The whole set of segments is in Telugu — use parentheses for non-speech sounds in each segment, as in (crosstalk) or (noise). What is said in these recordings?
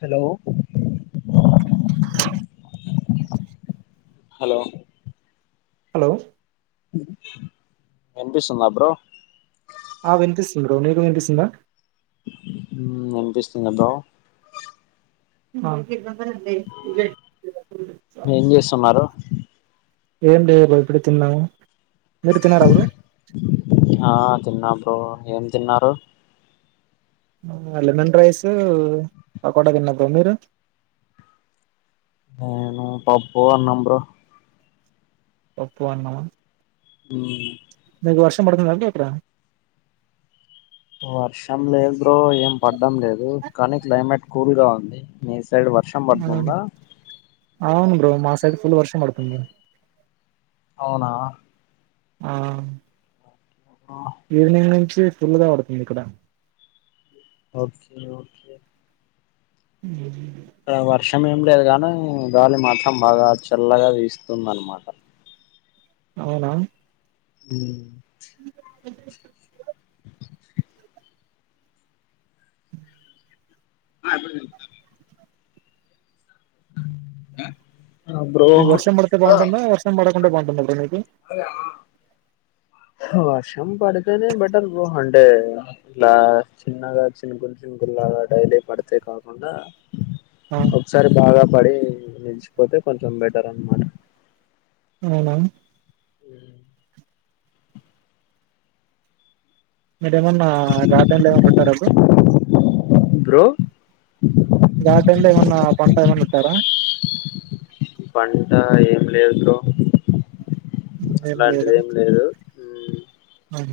Hello hello! హలో! విన్పిస్తుందా బ్రో ఆ విన్పిస్తుంది బ్రో నీకు విన్పిస్తుందా ఇన్పిస్తుంది బ్రో డి ఏం చేస్తున్నారు ఏం లేదు ఇప్పుడే తిన్నా. మీరు తిన్నారా బ్రో ఆ తిన్నా బ్రో ఏం తిన్నారు? లెమన్ రైస్, పకోడ తిన్నా బ్రో, మీరు? నేను పప్పు, అన్నం బ్రో పప్పు అన్నమా మ్ మీకు వర్షం పడుతుంది బ్రో అక్కడ వర్షం లేద్ బ్రో ఏం పడ్డం లేదు కనీ క్లైమేట్ కూల్గా ఉంది. నీ సైడ్ వర్షం పడుతుందా? అవును బ్రో మా సైడ్ ఫుల్ వర్షం పడుతుంది. అవునా ఆ ఈవెనింగ్ నుంచి ఫుల్గా పడుతుంది ఇక్కడ ఓకే ఓకే ఉ ఇక్కడ వర్షం ఏం లేదు గానీ గాలి మాత్రం బాగా చల్లగా వీస్తుందన్మాట. అవునా మ్ అ నీక్ వర్షం పడ్తే బాగుంటుందా వర్షం పడకుంటే బాగుంటుందా బ్రో నీ అదా వర్షం పడితేనే బెటర్ బ్రో అంటే ఇలా చిన్నగా చినుకుల్ చినుకులు గా డైలీ పడ్తే కాకుండా ఆ ఒక్సారి బాగా పడి నిలిచిపోతే కొంచం బెటర్ అన్మాట. అవునా మీరేమన్నా గార్డెన్లో ఏమన్న పెట్టార బ్రో బ్రో గార్డన్లో ఏమన్నా పంట ఏమన్న పెట్టారా లేద్ బ్రో ఏం అలాంటిదేం లేదు. ఆహ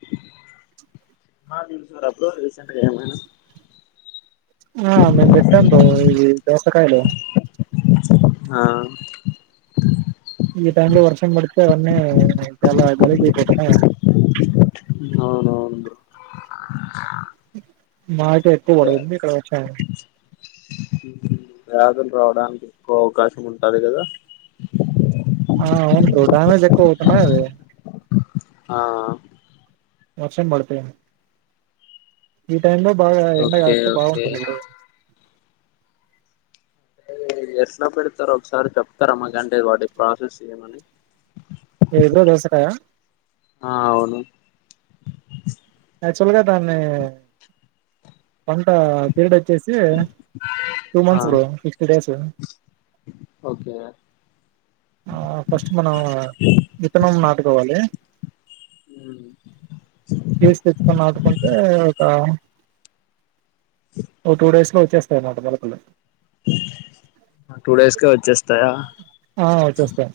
(unintelligible) రీసెంట్ ఏమైనా ఆ మేం పెట్టాం బ్రో ఈ దోసకాయలు ఆ ఈ టైంలో వర్షం బడితే అవన్నీ చాలా గలీజ్ అయిపోతయి కదా అవునవున్ బ్రో మాకే ఎక్కువ పడింది ఇక్కడ (unintelligible) వ్యాధుల్ రావడానికి ఎక్కో అవకాశం ఉంటాది కదా ఆ అవును బ్రో డామేజ్ ఎక్కువ అవుతున్నాయ్ అవి ఆ వర్షం బడితే ఈ టైమ్ లో బాగా ఎండ ఓకే కాస్తే ఓకే బాగుంటుంది బ్రో ఎట్లా పెడతరో ఒకసారి చెప్తార మాకంటే వాటి ప్రాసెస్ ఏమని ఏది బ్రో దోసకాయ ఆ అవును యాక్చువల్ గా దాన్ని పంట పిడోచ్చేసి స్ టూ ఆ మంత్స్ బ్రో ఫ్రిప్త్ డేస్ ఓకే ఆ ఫస్ట్ మనం విత్తనం నాటుకోవాలి కేస్ తెచ్చుకొని నాటుకుంటే ఒక ఓ టూ డేస్ లో వచ్చేస్తాయి అన్మాట మొలకలు టూ డేస్ కే వచ్చేస్తాయా ఆ వచ్చేస్తాయి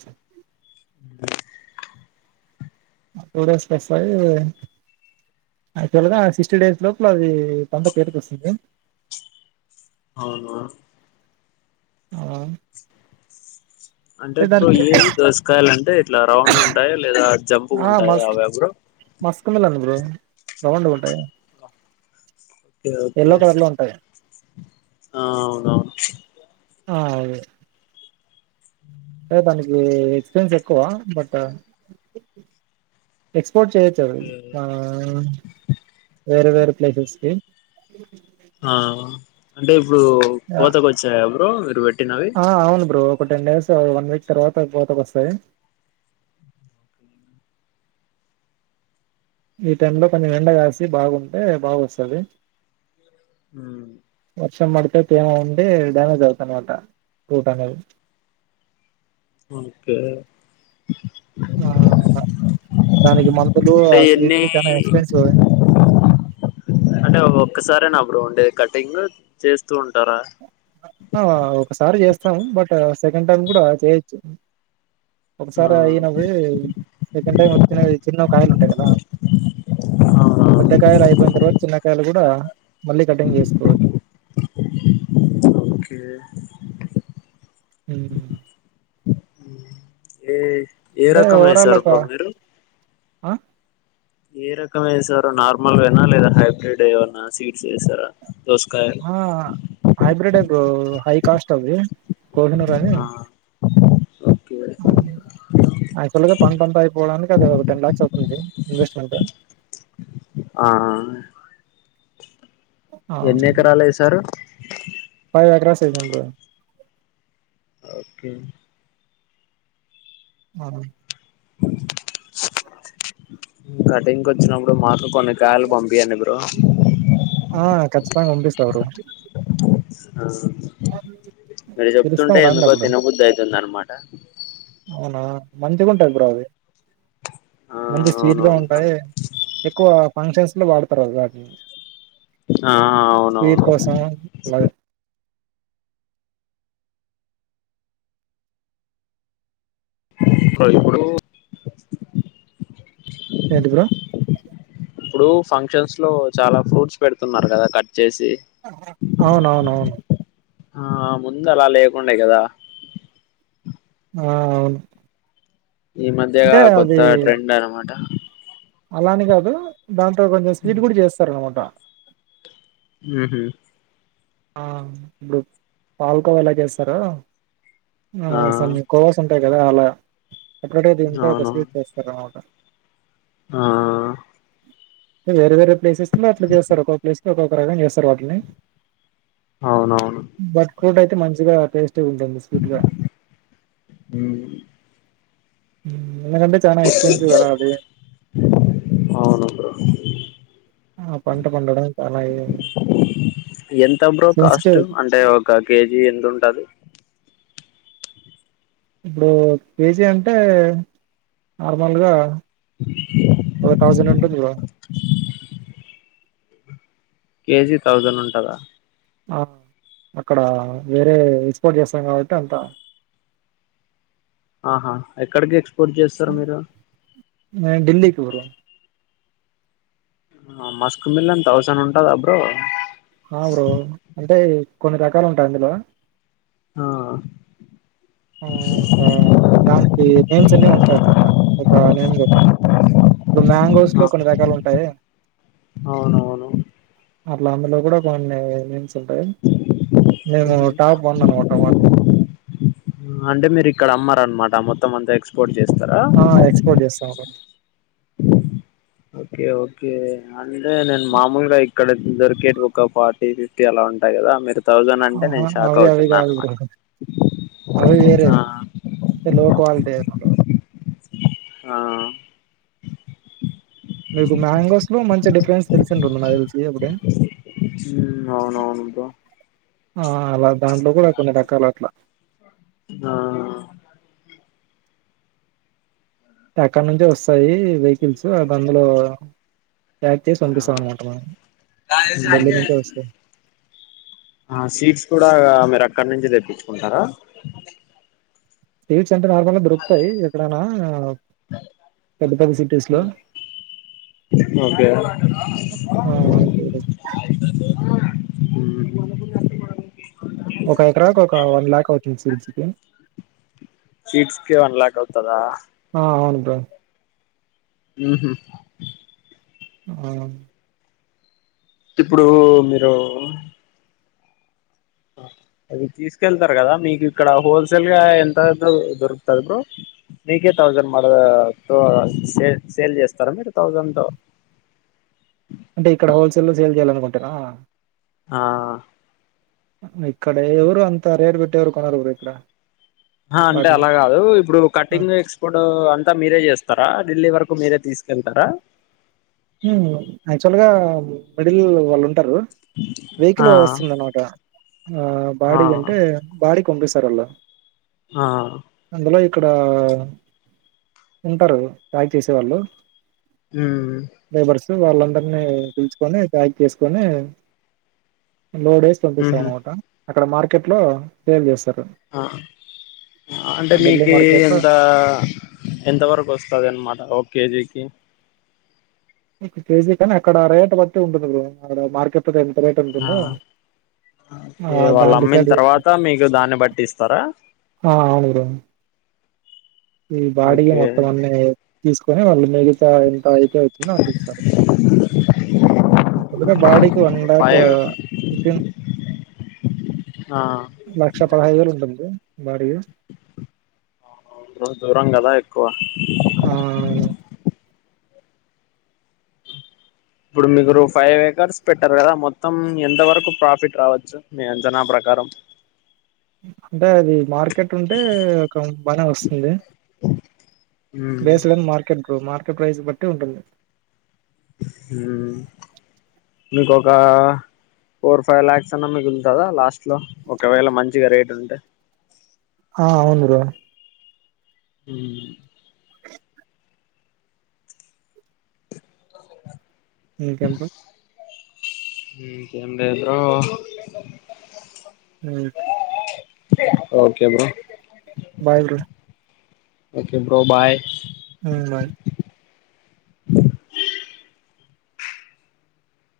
టుడేస్ కొస్తాయి యాక్చువల్గా సిక్స్టీ డేస్ లోపల అది పంట చేతికి వస్తుంది అవునా ఆ అంటే ఇప్పుడు ఏవి దొసకాయాలంటే ఇట్లా రౌండ్ ఉంటాయి లేదా జంపుగుంటాయ అవ బ్రో మస్క్మిలన్ రౌండ్ గుంటాయి కే ఓకే ఉంటాయి ఆ అవునవును ఆది అదే దానికి ఎక్స్పీరియన్స్ ఎక్కువ బట్ పోట్ చేయొచ్చు ఓకే ఆ వేరే వేరె ప్లేసేస్కి ఆ అంటే ఇప్పుడు ఆ కోతకి వచ్చాయా బ్రో మీరు పెట్టినవి ఆ, అవును బ్రో ఒక టెన్ డేస్ వన్ వీక్ తర్వాత కోతకొస్తాయి ఈ టైం లో కొంచం ఎండ కాసి బాగుంటే బాగోస్తది మ్మ్. వర్షం పడితే తేమా ఉంటే డ్యామేజ్ అవుదన్మాట ఫ్రూట్ అనేది (unintelligible) (inaudible) ఓకే ఆ నెల దానికి మళ్ ఇప్పుడు ఆ అంటే ఎన్ని స్వీట్స్ కన్న ఎక్స్పెన్సివే అంటే ఒక్కసారే నా బ్రో ఉండేద్ కటింగ్ చేస్ ఆ ఒకసారి చేస్ స్తం బట్ సెకండ్ టైమ్ కూడా చేయొచ్చు ఆ ఒకసారి అయినవి సెకండ్ టైమ్ వచ్చినవి చిన్న కాయలుంటాయి కదా అవునా పెద్దకాయలు అయిపోయిన్ తర్వాత చిన్నకాయలు కూడా మళ్ళీ కటింగ్ చేసుకో ఓకే ఉ ఏ ఏ అంటే రకమ్ ఓవరాల్ ఎసార్ ఒక బ్రో మీరు ఆ ఏ రకం ఎసారు నార్మల్వేనా లేదా హైబ్రిడ్ ఏమన్నా సీడ్స్ ఎసారా ఆ హైబ్రిడే బ్రో హై కాస్ట్ అవ్వి కోహినూరు అని ఆ ఓకే యాక్చువల్ గా పంటంత అయిపోవడానికి అది ఒక టెన్ లాక్స్ అవుతుంది ఇన్వెస్ట్మెంట్ ఆ ఆ! ఎన్ని ఎకరాలేసారు ఫైవ్ ఎక్రాస్ ఎసాం బ్రో ఓకే మనం కటింగ్ కోచ్చినప్పుడు మాత్ కొన్నికాయల్ పంపియండి బ్రో ఆ! ఖచ్చితంగా పంపిస్తా బ్రో. ఆ మీరు పిలుస్తాం చెప్తుంటే రండి ఎందుకో అప్పుడు. తినబుద్ధయితుందన్నమాట అవునా మంచిగుంటాయి బ్రో అవి మంచి స్వీట్ గా అవునవును బ్రో ఉంటాయి ఎక్కువ ఫంక్షన్స్ లో వాడతారవి వాటిని ఆ స్వీట్ అవునవును కోసం అలగా కోయిప్పుడు ఏంటి బ్రో ఇప్పుడు ఫంక్షన్స్ లో చాలా ఫ్రూట్స్ పెడుతున్నారు గదా కట్ చేసి అవునవునవును ఆ ముందలా లేకుండే గదా ఆ అవును ఈ మధ్యగా అంటే కొత్త ట్రెండన్నమాట అలా అని కాదు దాంతో కొంచెం స్వీట్ కూడ చేస్తారు అన్నమాట ఉహు ఆ ఇప్పుడు పాల్కోవా ఎలా చేస్తారో ఆ అసలు మీక్ కోవాస్ ఉంటాయి కదా అలా ఒకటే దీంతో ఒక అవును స్వీట్ చేస్తారన్నమాట ఆ ఆ వేరే వేరే ప్లేసెస్ లో అట్ల చేస్తారు ఒక్కొక్క ప్లేస్ కి ఒక్కొక్క రకం చేస్తారు వాట్లని అవునవును ఫ్రూట్ అయితే మంచిగా టేస్టిగుంటుంది స్వీట్ గా ఉ ఎందుకంటే చానా ఎక్స్పెన్సివ్ కదా అది అవును బ్రో ఆ పంట పండడం చాలా ఏం ఎంత బ్రో కాస్ట్ అంటే ఒక కేజీ ఎంతుటది ఇప్పుడు కేజీ అంటే నార్మల్గా (unintelligible) (inaudible) ఒక థౌజండ్ ఉంటుంది బ్రో కేజీ థౌజండ్ ఉంటదా ఆ అక్కడ వేరే ఎక్స్పోర్ట్ చేస్తాం కాబట్టి అంత ఆహా ఎక్కడికి ఎక్స్పోర్ట్ చేస్తారు మీరు వరు ఆ మస్కు మిలాన్ థౌసండ్ ఉంటద బ్రో ఆ బ్రో అంటే కొన్ని రకాలు ఉంటాయి అందులో ఆ ఆ ఇంకా దానికి నేమ్స్ అన్ని ఉంటాయన్నమాట ఒక నేమ్స్ ఒకటి ఇప్పుడు మ్యాంగోస్ లో కొన్ని రకాలు ఉంటాయే అవునవును అట్లా అందులో కూడా కొన్ని నేమ్స్ ఉంటయి మేము టాప్ వన్ అనమాట మాకు అంటే మీరు ఇక్కడ అమ్మర అన్నమాట మొత్తం అంతా ఎక్స్పోర్ట్ చేస్తరా ఎక్స్పోర్ట్ చేస్తాం బ్రో. ఓకే ఓకే అంటే నేన్ మామూలుగాయి ఇక్కడ దొరికేట్ ఒక ఫార్టీ ఫిఫ్టీ అలా ఉంటాయి కదా మీరు థౌజండ్ అంటే ఆహా, నేను షాక్ అవి అవి అవుతున్నా కాదు బ్రో అనమాట అవి వేరే ఆ లౌక్వాలిటీ ఐనుటయి ఆ మీకు మ్యాంగోస్ లో మంచి డిఫరెన్స్ తెలిసింటుంది నా తెలిసి ఇప్పుడే హ్మ్ అవునవును బ్రో ఆ అలా దాంట్లో కూడా కొన్ని రకలు అట్లా ఆ ఎక్కడ నుంచే వస్తాయి వెహికల్స్ అవందులో ప్యాక్ చేసి ఆ పంపిస్తాం అనమాట మనం ఢిల్లీ నుంచే వస్తేది ఆ సీడ్స్ కూడా మీరు అక్కడి నుంచే తెప్పించుకుంటారా సీడ్స్ అంటే నార్మల్ గా దొరుకుతాయి ఎక్కడనా పెద్ద పెద్ద సిటీస్ లో ఓకే ఆ అంతే ఊహ్మ్ ఒక ఎకరాకు ఒక వన్ లఖ్ అవుతుంది సీడ్స్ కీ సీడ్స్కె వన్ లఖ్ అవుతదా ప్ర ఊహ్మ్ ఆ ఇప్పుడు మీరు అది తీసుకెళ్తారు కదా మీకు ఇక్కడ హోల్సేల్ గా ఎంత దొరుకుతుంది బ్రో నీకే థౌసండ్ మ త స సేల్ చేస్తారా మీరు థౌసండ్తో ట ఆ ఇక్కడ ఎవరు అంత రేట్పెట్టి ఎవరు కొనరు బ్రో ఇక్కడ ఆ అంటే వాటిని అలా కాదు ఇప్పుడు కటింగ్ ఎక్స్పర్ట్ అంటే అంత మీరే చేస్తారా ఢిల్లీ వరకు మీరే తీసుకెళ్తారా హ్మ్ యాక్చువల్గా మిడిల్ వాళ్ళు ఉంట ఉంటారు వెహికల్ ఆ వస్తుంద అనమాట ఆ ఆ బాడీ అంటే బాడికి పంపిస్తారులు హ ఇక్కడ ఉంటారు ప్యాక్ చేసేవాళ్ళు ఆ లేబర్స్ వాళ్ళందరినీ పిలుచుకొని ప్యాక్ చేసుకొని లోడ్ ఎసి పంపిస్తాం ఉహు అనమాట అక్కడ మార్కెట్ లో సేల్ చేస్తారు ఆ అంటే ఢిల్లీ మీకీ మార్కెట్ లో ఎంత ఎంత వరకు వస్తుంది అనమాట ఓ కేజీకి ఒక కేజీ కానీ అక్కడ రేట్ బట్టి ఉంటుంది బ్రో అక్కడ మార్కెట్ ఎంత రేట్ ఉంటుందో ఆ కే వాళ్ళు దాన్ని అమ్మిన డిసైడ్ తర్వాత మీకు దాన్ని బట్టి ఇస్తారా ఆ అవునుబ్రో ఈ బాడకి ఓకే మొత్తం అన్ని తీసుకొని వాళ్ళు మిగతా ఎంత అయితే వతుందో అంతిస్తారు చల్లగాలి బాడీకి ఇప్పుడు అందాక ఫైవ్ ఓకె ఆ (inaudible) లక్ష పదహైదు వేలు ఉంటంది బాడి బ్రో దూరం కదా ఎక్ గా ఇప్పుడు మీకు రు ఫైవ్ ఏకర్స్ పెట్టారు కదా మొత్తం ఎంత వరకు ప్రాఫిట్ రావచ్చు అంచనా ప్రక కారం అంటె అది మార్కెట్ ఉంటే ఒక బానే వస్తుంది మ్మ్ బేస్లోని మార్కెట్ మార్కెట్ ప్రైస్ బట్టి ఉంటుంది ఊమ్ ఇంకొక ఫోర్ ఫైవ్ ల్యాక్స్ అన్న మిగుల్తదా లాస్ట్ లో ఒకవేళ మంచిగ రేట్ ఉంటె ఆ అవును బ్రో ఉమ్ ఇంకేంటి ఇంక ఉండే బ్రో ఉక్ okay bro bye bro okay bro bye హుమ్ బాయ్